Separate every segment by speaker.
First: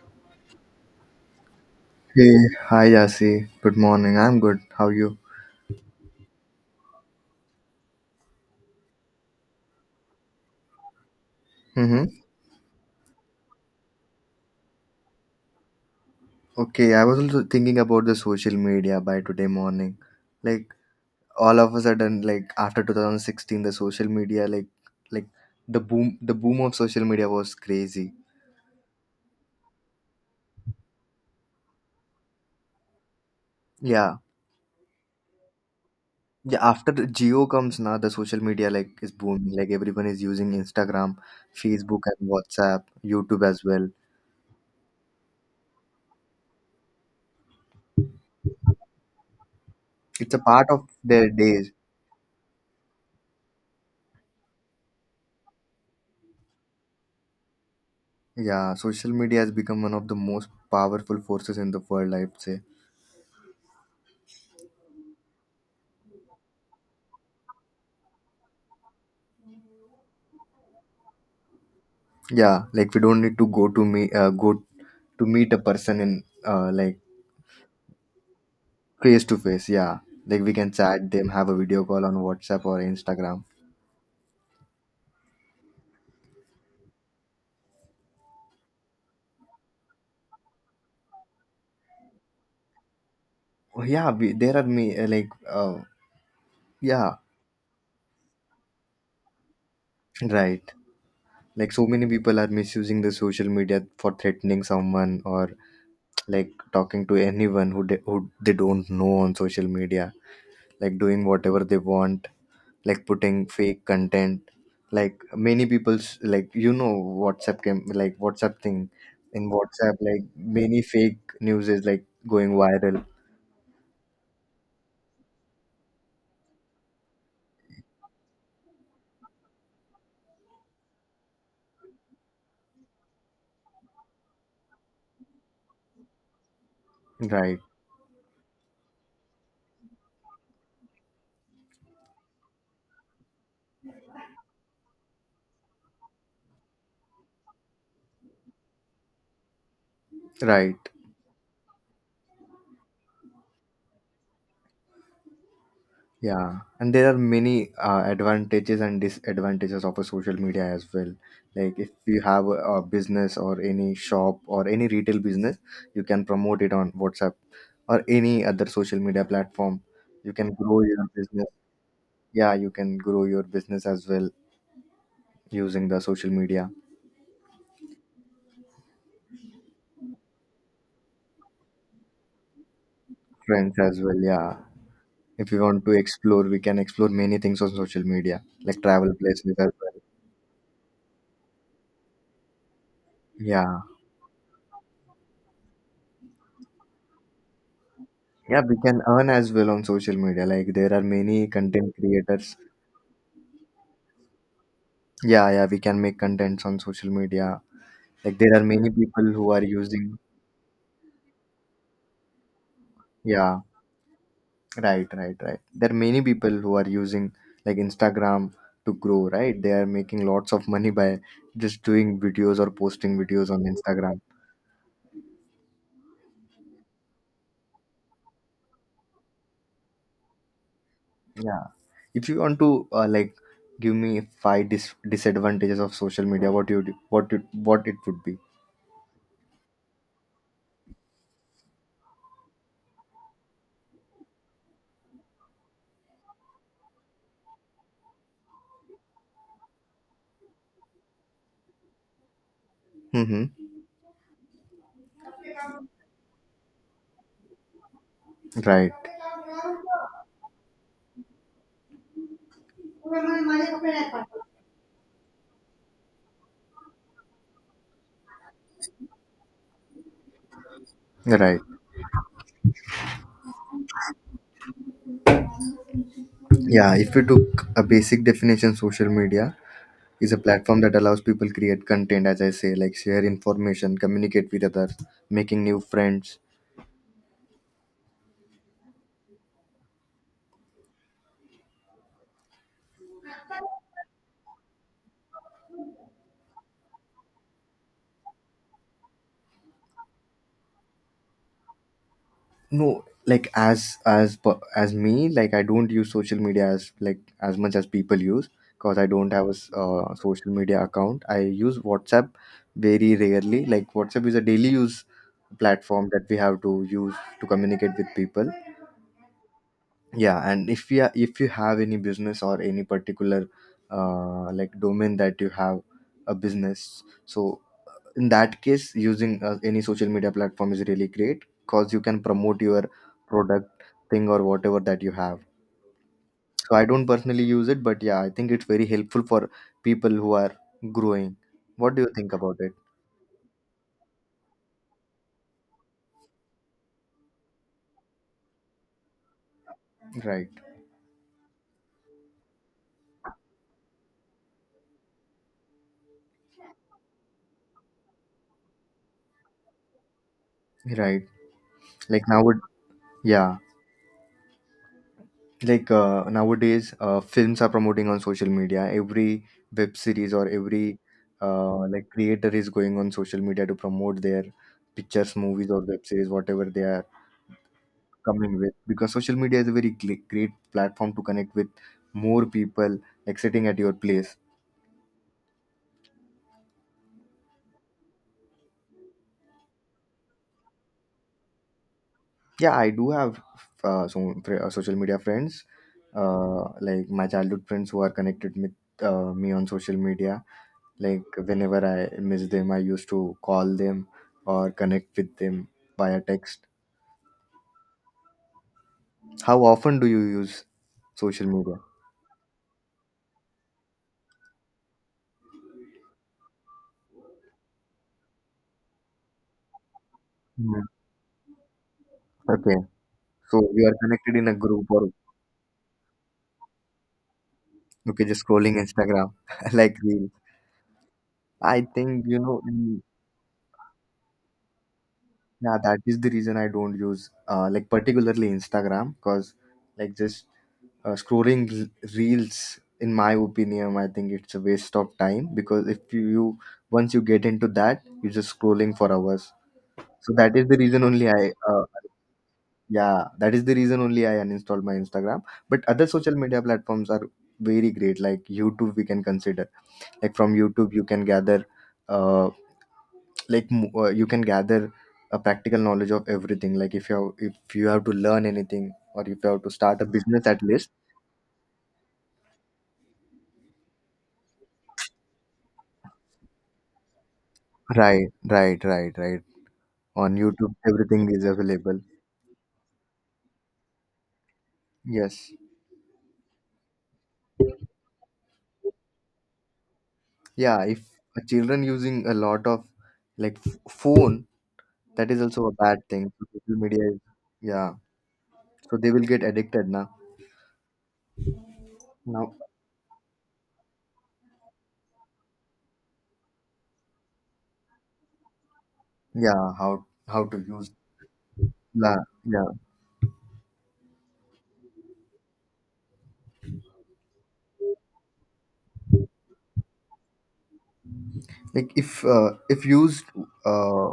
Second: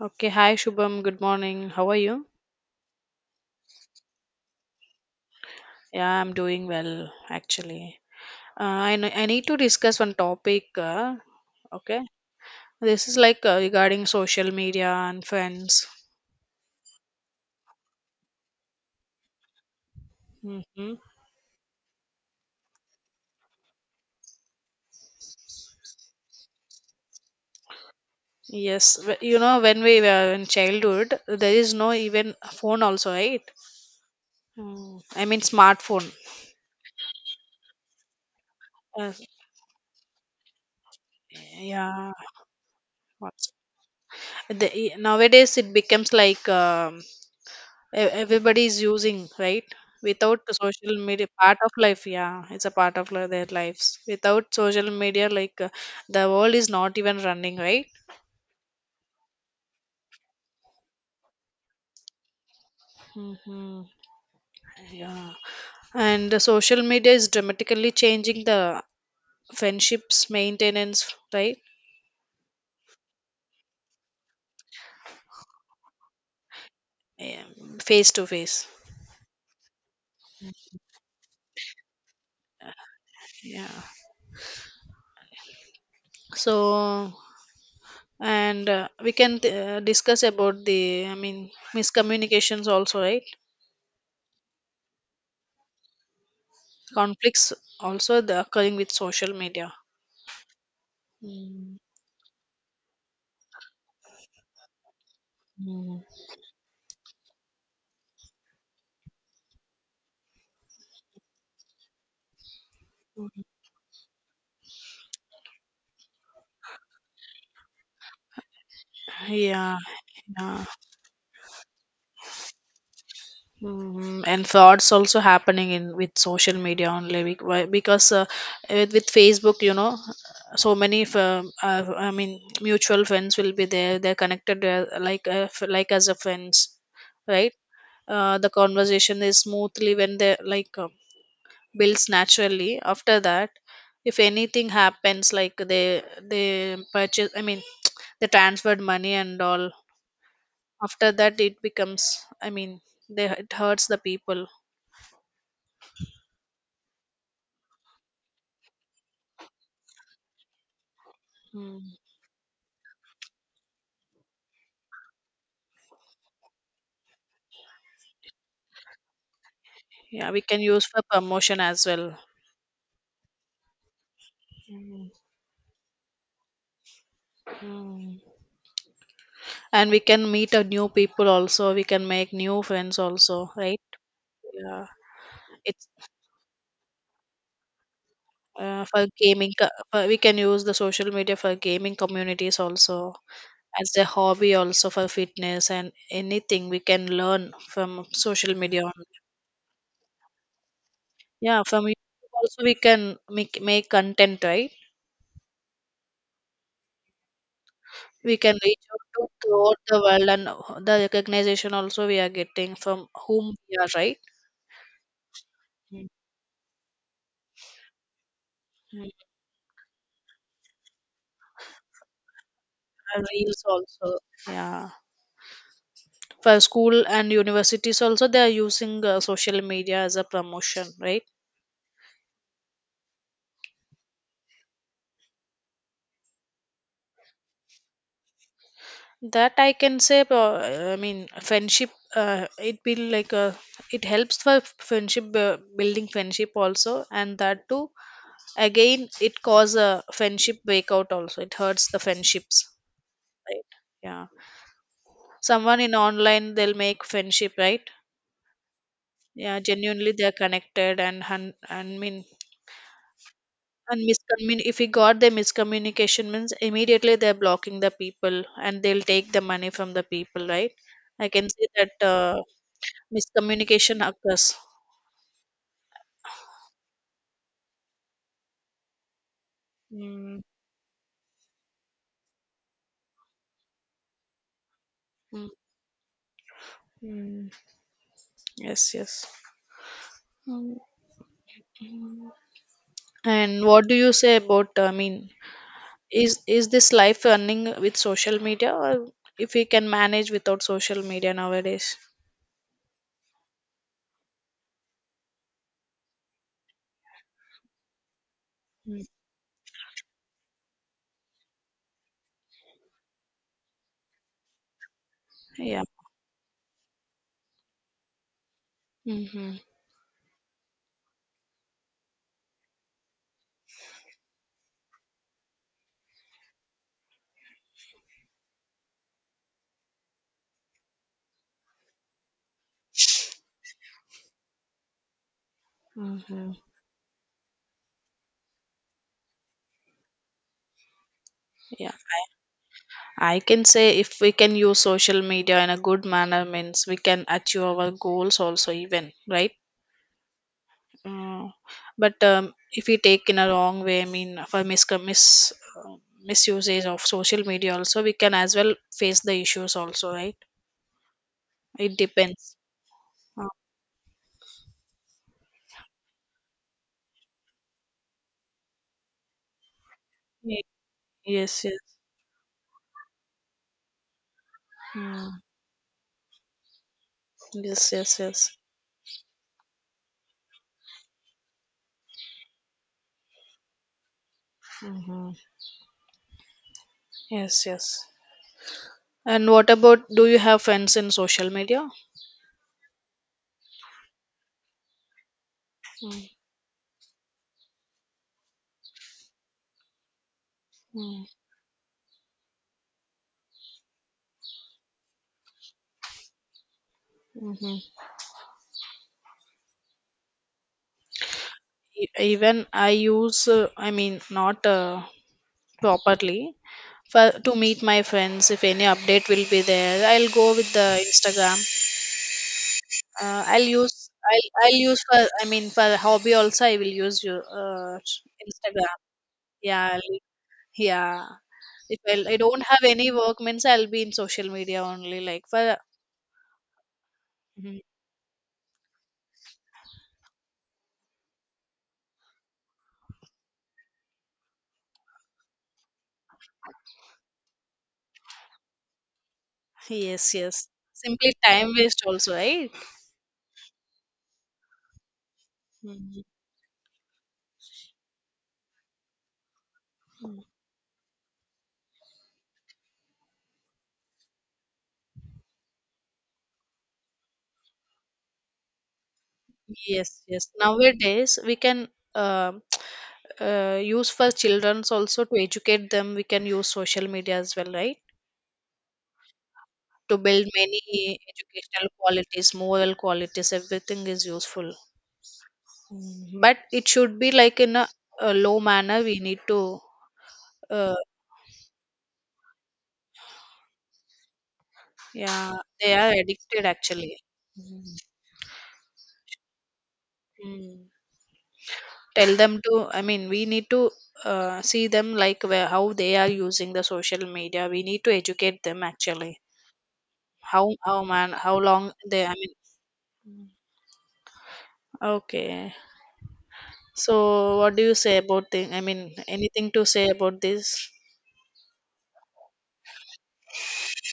Speaker 1: Okay, hi Shubham. Good morning. How are you?
Speaker 2: Hey, hi Yasi. Good morning. I'm good. How are you?
Speaker 1: Yeah, I'm doing well actually. I need to discuss one topic. Okay,
Speaker 2: Mm-hmm.
Speaker 1: this is like regarding social media and friends.
Speaker 2: Okay, I was also thinking about the social media by today morning. Like
Speaker 1: Mm-hmm.
Speaker 2: all of a sudden, like after 2016, the social media, like the boom of social media was crazy.
Speaker 1: You know, when we were in childhood, there is no even phone also, right?
Speaker 2: Yeah,
Speaker 1: Mm. I mean smartphone.
Speaker 2: yeah. After the Geo comes now, the social media like is
Speaker 1: Uh,
Speaker 2: booming. Like everyone is using Instagram, Facebook,
Speaker 1: yeah.
Speaker 2: and WhatsApp, YouTube
Speaker 1: what's-
Speaker 2: as well.
Speaker 1: Nowadays it becomes like everybody is using, right?
Speaker 2: It's a
Speaker 1: Without
Speaker 2: part of
Speaker 1: social media,
Speaker 2: their
Speaker 1: part of
Speaker 2: days.
Speaker 1: life yeah it's a part of their lives, without social media, like the world is not even running, right?
Speaker 2: Yeah, social media has become one of the most powerful forces in the world, I'd say.
Speaker 1: Hmm, yeah. And the social media is dramatically changing the friendships maintenance, right?
Speaker 2: Yeah, like we don't need to go to meet a person in like
Speaker 1: Yeah, face to face,
Speaker 2: face to face, yeah, like we can chat them, have a video call on WhatsApp or Instagram.
Speaker 1: yeah. So and we can discuss about the, I mean, miscommunications also, right?
Speaker 2: Oh, yeah we, there are me like yeah,
Speaker 1: Conflicts also the occurring with social media.
Speaker 2: right. Like
Speaker 1: Mm,
Speaker 2: so many people are misusing the social media for threatening someone, or
Speaker 1: mm.
Speaker 2: like talking to anyone they who they don't know on social media, like doing whatever they want, like putting fake content, like many people's, like, WhatsApp came, like WhatsApp thing, in
Speaker 1: Yeah,
Speaker 2: WhatsApp like
Speaker 1: yeah.
Speaker 2: many fake news is like going viral.
Speaker 1: Mm, and frauds also happening in with social media only because with Facebook, you know, so many I mean mutual friends will be there. They're connected like like as a friends, right?
Speaker 2: Right,
Speaker 1: The conversation is smoothly when they like builds naturally. After that, if anything happens, like they purchase, I mean, they transferred money and all.
Speaker 2: right.
Speaker 1: After that, it becomes, I mean, they, it hurts the people.
Speaker 2: Yeah, and there are many advantages and disadvantages of a social media as well. Like
Speaker 1: Mm.
Speaker 2: if you have a business or any shop or any retail business, you can promote it on WhatsApp or any other social media platform. You
Speaker 1: Yeah, we
Speaker 2: can
Speaker 1: can
Speaker 2: grow
Speaker 1: use for
Speaker 2: your business.
Speaker 1: promotion as well.
Speaker 2: Yeah, you can grow your business as well using the social media
Speaker 1: Mm. And we can meet a new people also. We can make new friends also,
Speaker 2: trends
Speaker 1: right?
Speaker 2: as well. Yeah,
Speaker 1: Yeah,
Speaker 2: if we want
Speaker 1: it's
Speaker 2: to explore, we can explore many things on social media, like
Speaker 1: for
Speaker 2: travel places
Speaker 1: gaming.
Speaker 2: as well.
Speaker 1: For, we can use the social media for gaming communities also,
Speaker 2: Yeah,
Speaker 1: as a hobby also, for fitness and anything we can learn from social
Speaker 2: yeah, we
Speaker 1: media
Speaker 2: can
Speaker 1: only.
Speaker 2: earn as well on social media. Like there are many
Speaker 1: Yeah, from
Speaker 2: content
Speaker 1: YouTube
Speaker 2: creators.
Speaker 1: also we can make content, right?
Speaker 2: Yeah, yeah, we can make contents on social media.
Speaker 1: We
Speaker 2: Like there
Speaker 1: can
Speaker 2: are
Speaker 1: reach
Speaker 2: many
Speaker 1: out
Speaker 2: people
Speaker 1: to
Speaker 2: who are
Speaker 1: throughout the
Speaker 2: using.
Speaker 1: world and the recognition also we are getting from whom
Speaker 2: Yeah,
Speaker 1: we are, right?
Speaker 2: right, right, right. There are
Speaker 1: Mm.
Speaker 2: many people who are using like Instagram to
Speaker 1: Mm,
Speaker 2: grow. Right, they are making lots of money by just doing videos or posting
Speaker 1: and
Speaker 2: videos on
Speaker 1: reels also,
Speaker 2: Instagram.
Speaker 1: yeah. For school and universities also they are using social media as a promotion, right?
Speaker 2: Yeah, if you want to like give me five disadvantages of social media, what you, what it would be.
Speaker 1: That I can say I mean friendship, it be like a, it helps for friendship, building friendship also. And that too, again it cause a friendship breakout also, it hurts the friendships,
Speaker 2: Mm-hmm.
Speaker 1: right? Yeah, someone in online they'll make friendship, right?
Speaker 2: Right,
Speaker 1: Yeah, genuinely they're connected and hun- and mean and miscommun if we got the miscommunication means immediately they're blocking the people and they'll take the money from the people, right? I can
Speaker 2: right.
Speaker 1: see that miscommunication occurs.
Speaker 2: Yeah, if you took a basic definition, social media is a
Speaker 1: Mm,
Speaker 2: platform that allows people create content, as I say, like share information, communicate with others,
Speaker 1: mm,
Speaker 2: making new friends.
Speaker 1: mm. Yes, yes. Mm. And what do you say about I mean, is this life running with social media, or if we can manage without social media nowadays?
Speaker 2: No, like as me, like I don't use social media as like as much as people use, because
Speaker 1: Hmm.
Speaker 2: I don't have a social media account. I use WhatsApp very rarely. Like WhatsApp is a daily use
Speaker 1: Yeah.
Speaker 2: platform that we have to use to communicate with people.
Speaker 1: Mm-hmm.
Speaker 2: Yeah, and if you, if you have any business or any particular like domain that you have a business, so in that case using any social media platform is really great, because you can promote your product thing or whatever that you have.
Speaker 1: Mm-hmm.
Speaker 2: So I don't personally use it, but yeah, I think it's very helpful for people who are growing.
Speaker 1: Yeah,
Speaker 2: What do you think about it?
Speaker 1: I can say if we can use social media in a good manner, means we can achieve our goals also, even, right.
Speaker 2: Right,
Speaker 1: Uh, but if we take in a wrong way, I mean, for misusage of social media also, we can as well face the issues also, right?
Speaker 2: right.
Speaker 1: It
Speaker 2: Like now
Speaker 1: depends.
Speaker 2: would,
Speaker 1: Uh,
Speaker 2: yeah, like nowadays films are promoting on social media. Every web series, or
Speaker 1: ye-
Speaker 2: every
Speaker 1: yes, yes.
Speaker 2: like creator is going on social media to promote their pictures,
Speaker 1: Mm,
Speaker 2: movies, or web series, whatever they are
Speaker 1: yes, yes, yes.
Speaker 2: come in with, because social media is a very great platform to connect with more people, like sitting at your place.
Speaker 1: Mm-hmm. Yes, yes. And what about, do you have friends in social media?
Speaker 2: Yeah, I do have some social media friends, like my childhood friends who are connected with me on social media. Like whenever I miss them, I used to call them or connect with them via text.
Speaker 1: Mm.
Speaker 2: How often do you use social media?
Speaker 1: Even I use I mean, not properly. For to meet my friends, if any update will be there, I'll go with
Speaker 2: Hmm.
Speaker 1: the Instagram.
Speaker 2: Okay. So
Speaker 1: I'll
Speaker 2: you are
Speaker 1: use,
Speaker 2: connected in
Speaker 1: I'll,
Speaker 2: a
Speaker 1: I'll
Speaker 2: group,
Speaker 1: use
Speaker 2: or,
Speaker 1: for, I mean for hobby also I will use you. uh,
Speaker 2: okay, just scrolling
Speaker 1: Instagram,
Speaker 2: Instagram
Speaker 1: yeah.
Speaker 2: like real.
Speaker 1: Yeah,
Speaker 2: I
Speaker 1: if
Speaker 2: think
Speaker 1: I'll, I
Speaker 2: you know
Speaker 1: don't have
Speaker 2: in,
Speaker 1: any work means I'll be in social media only, like for.
Speaker 2: yeah, that is the reason I don't use
Speaker 1: Mhm.
Speaker 2: like particularly Instagram, because like just scrolling reels, in my opinion, I think it's a waste of time, because if you, you once you get into that, you're just scrolling for hours.
Speaker 1: Yes,
Speaker 2: So that
Speaker 1: yes.
Speaker 2: is the reason only
Speaker 1: Simply
Speaker 2: I,
Speaker 1: time
Speaker 2: uh,
Speaker 1: waste also, right?
Speaker 2: yeah, that is the reason only I uninstalled my Instagram. But other
Speaker 1: Mm-hmm.
Speaker 2: social media platforms are very great. Like YouTube, we can consider, like from YouTube you can gather, uh, like you can gather a practical knowledge of everything. Like if you have to learn anything, or if you have to start a
Speaker 1: Yes, yes.
Speaker 2: business at least.
Speaker 1: Nowadays, we can uh, use for childrens also to educate them. We can use social media as well, right?
Speaker 2: Right, right, right, right.
Speaker 1: To
Speaker 2: On
Speaker 1: build
Speaker 2: YouTube
Speaker 1: many
Speaker 2: everything is
Speaker 1: educational
Speaker 2: available.
Speaker 1: qualities, moral qualities, everything is useful.
Speaker 2: Yes.
Speaker 1: Mm. But it should be like in a low manner. We need to,
Speaker 2: Yeah,
Speaker 1: uh,
Speaker 2: if a children using a lot of like phone, that is
Speaker 1: yeah,
Speaker 2: also a
Speaker 1: they
Speaker 2: bad
Speaker 1: are
Speaker 2: thing. So
Speaker 1: addicted
Speaker 2: social media
Speaker 1: actually.
Speaker 2: is, yeah,
Speaker 1: Mm.
Speaker 2: so they will get addicted now.
Speaker 1: Mm. Tell
Speaker 2: Now,
Speaker 1: them to, I mean, we need to see them like where, how they are using the social media. We need to educate them actually.
Speaker 2: yeah, how to
Speaker 1: How
Speaker 2: use.
Speaker 1: how long
Speaker 2: Yeah,
Speaker 1: they, I mean.
Speaker 2: yeah,
Speaker 1: Okay. So what do you say about the, I mean, anything to say about this?
Speaker 2: like if used uh,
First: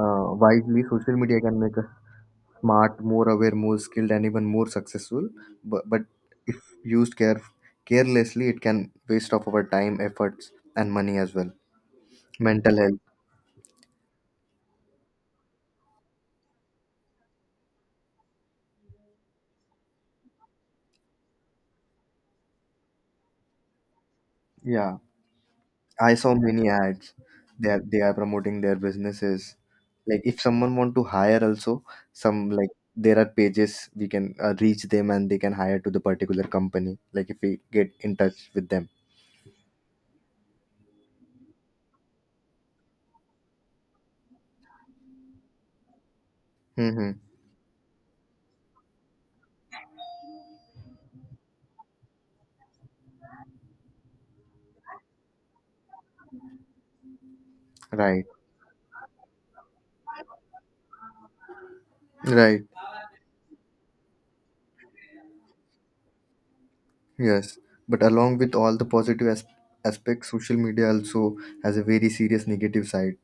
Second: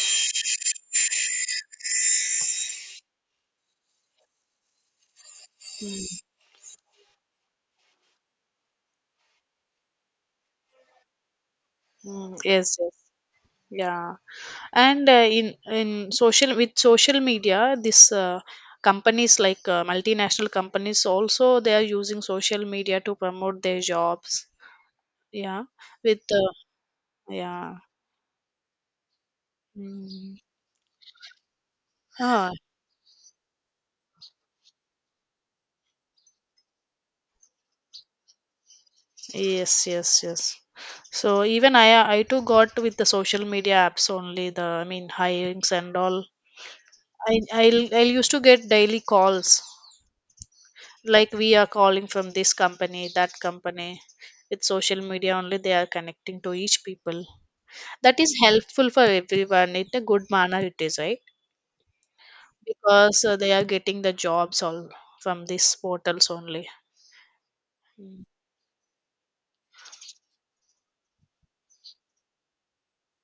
Speaker 2: wisely, social media can make us smart, more aware, more skilled, and even more successful. But if used carelessly, it can waste of our time, efforts, and money as well.
Speaker 1: Mm, yes,
Speaker 2: Mental
Speaker 1: yes.
Speaker 2: health.
Speaker 1: Yeah. And in social with social media, this companies, like multinational companies also, they are using social media to promote their jobs.
Speaker 2: Yeah,
Speaker 1: Yeah.
Speaker 2: I
Speaker 1: With
Speaker 2: saw many ads. They
Speaker 1: Yeah.
Speaker 2: are they are promoting their businesses. Like
Speaker 1: Mm.
Speaker 2: if someone want to hire, also some,
Speaker 1: Ah,
Speaker 2: like there are pages we can reach them and they can hire to the particular company. Like if we get in touch with them.
Speaker 1: yes, yes, yes. So even I too got with the social media apps only. The, I mean, hirings and all.
Speaker 2: Mm-hmm.
Speaker 1: I'll used to get daily calls, like we are calling from this company, that company. With social media only, they are connecting to each people. That
Speaker 2: Right.
Speaker 1: is helpful for everyone. In a good manner, it is right,
Speaker 2: Right.
Speaker 1: because they are getting the jobs all from these portals only.
Speaker 2: Yes, but
Speaker 1: Mm.
Speaker 2: along with all the positive aspects, social media also has a very serious negative side.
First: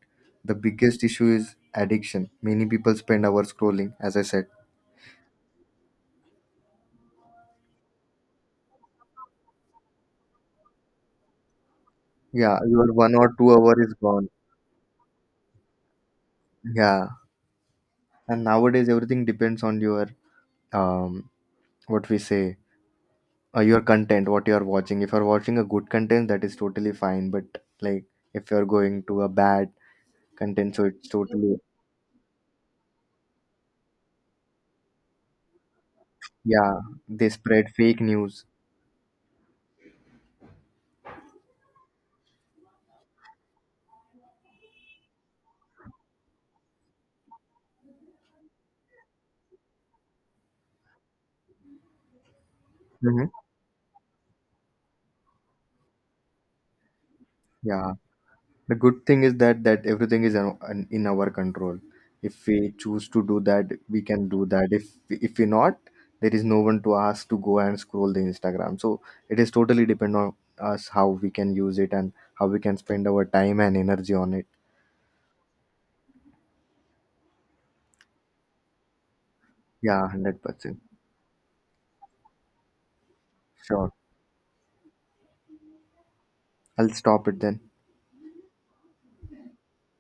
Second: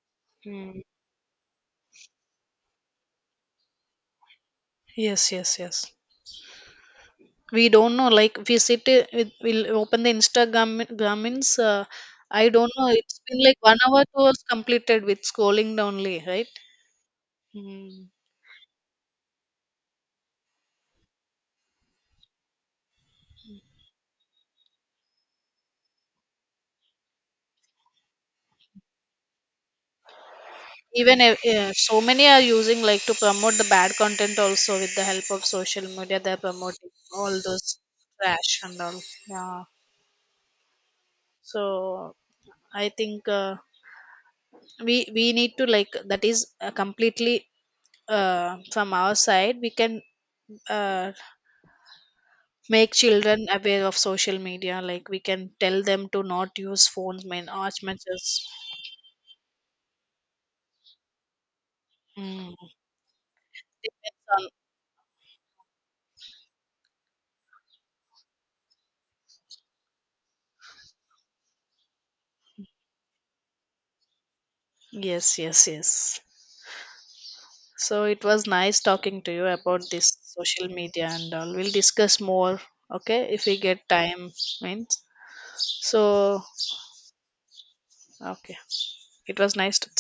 Speaker 2: The
Speaker 1: Mm.
Speaker 2: biggest issue is addiction. Many people spend hours scrolling, as I said.
Speaker 1: Yes, yes, yes. We don't know, like we sit with, we'll open the Instagram grammins, I
Speaker 2: Yeah,
Speaker 1: don't know,
Speaker 2: your one
Speaker 1: it's
Speaker 2: or
Speaker 1: been
Speaker 2: two
Speaker 1: like
Speaker 2: hour
Speaker 1: one
Speaker 2: is
Speaker 1: hour two
Speaker 2: gone.
Speaker 1: hours completed with scrolling down only, right?
Speaker 2: Yeah,
Speaker 1: Mm.
Speaker 2: and nowadays everything depends on your um, what we say, your content, what you are watching. If you are watching a good content, that is totally fine. But like, if you are going to a bad content, so it's
Speaker 1: Even
Speaker 2: totally,
Speaker 1: so many are using like to promote the bad content also. With the help of social media they're
Speaker 2: yeah,
Speaker 1: promoting
Speaker 2: they
Speaker 1: all
Speaker 2: spread
Speaker 1: those
Speaker 2: fake news.
Speaker 1: trash and all, yeah. So I think we need to, like, that is completely from our side, we can uh, make
Speaker 2: Hmm.
Speaker 1: children aware of social media, like we can tell them to not use phones main as
Speaker 2: Yeah.
Speaker 1: much as.
Speaker 2: The good thing is that everything is in in our control. If
Speaker 1: Mm,
Speaker 2: we choose to do that, we can
Speaker 1: depends
Speaker 2: do
Speaker 1: on.
Speaker 2: that. If we not, there is no one to ask to go and scroll the Instagram. So it is totally depend on us how we can use it and how we can spend our time and energy on it.
Speaker 1: Yes, yes, yes. So it was nice talking to you about
Speaker 2: Yeah, one
Speaker 1: this
Speaker 2: hundred
Speaker 1: social
Speaker 2: percent.
Speaker 1: media and all. We'll discuss more, okay, if we get
Speaker 2: Sure.
Speaker 1: time means. So
Speaker 2: I'll stop it then.
Speaker 1: okay, it was nice to.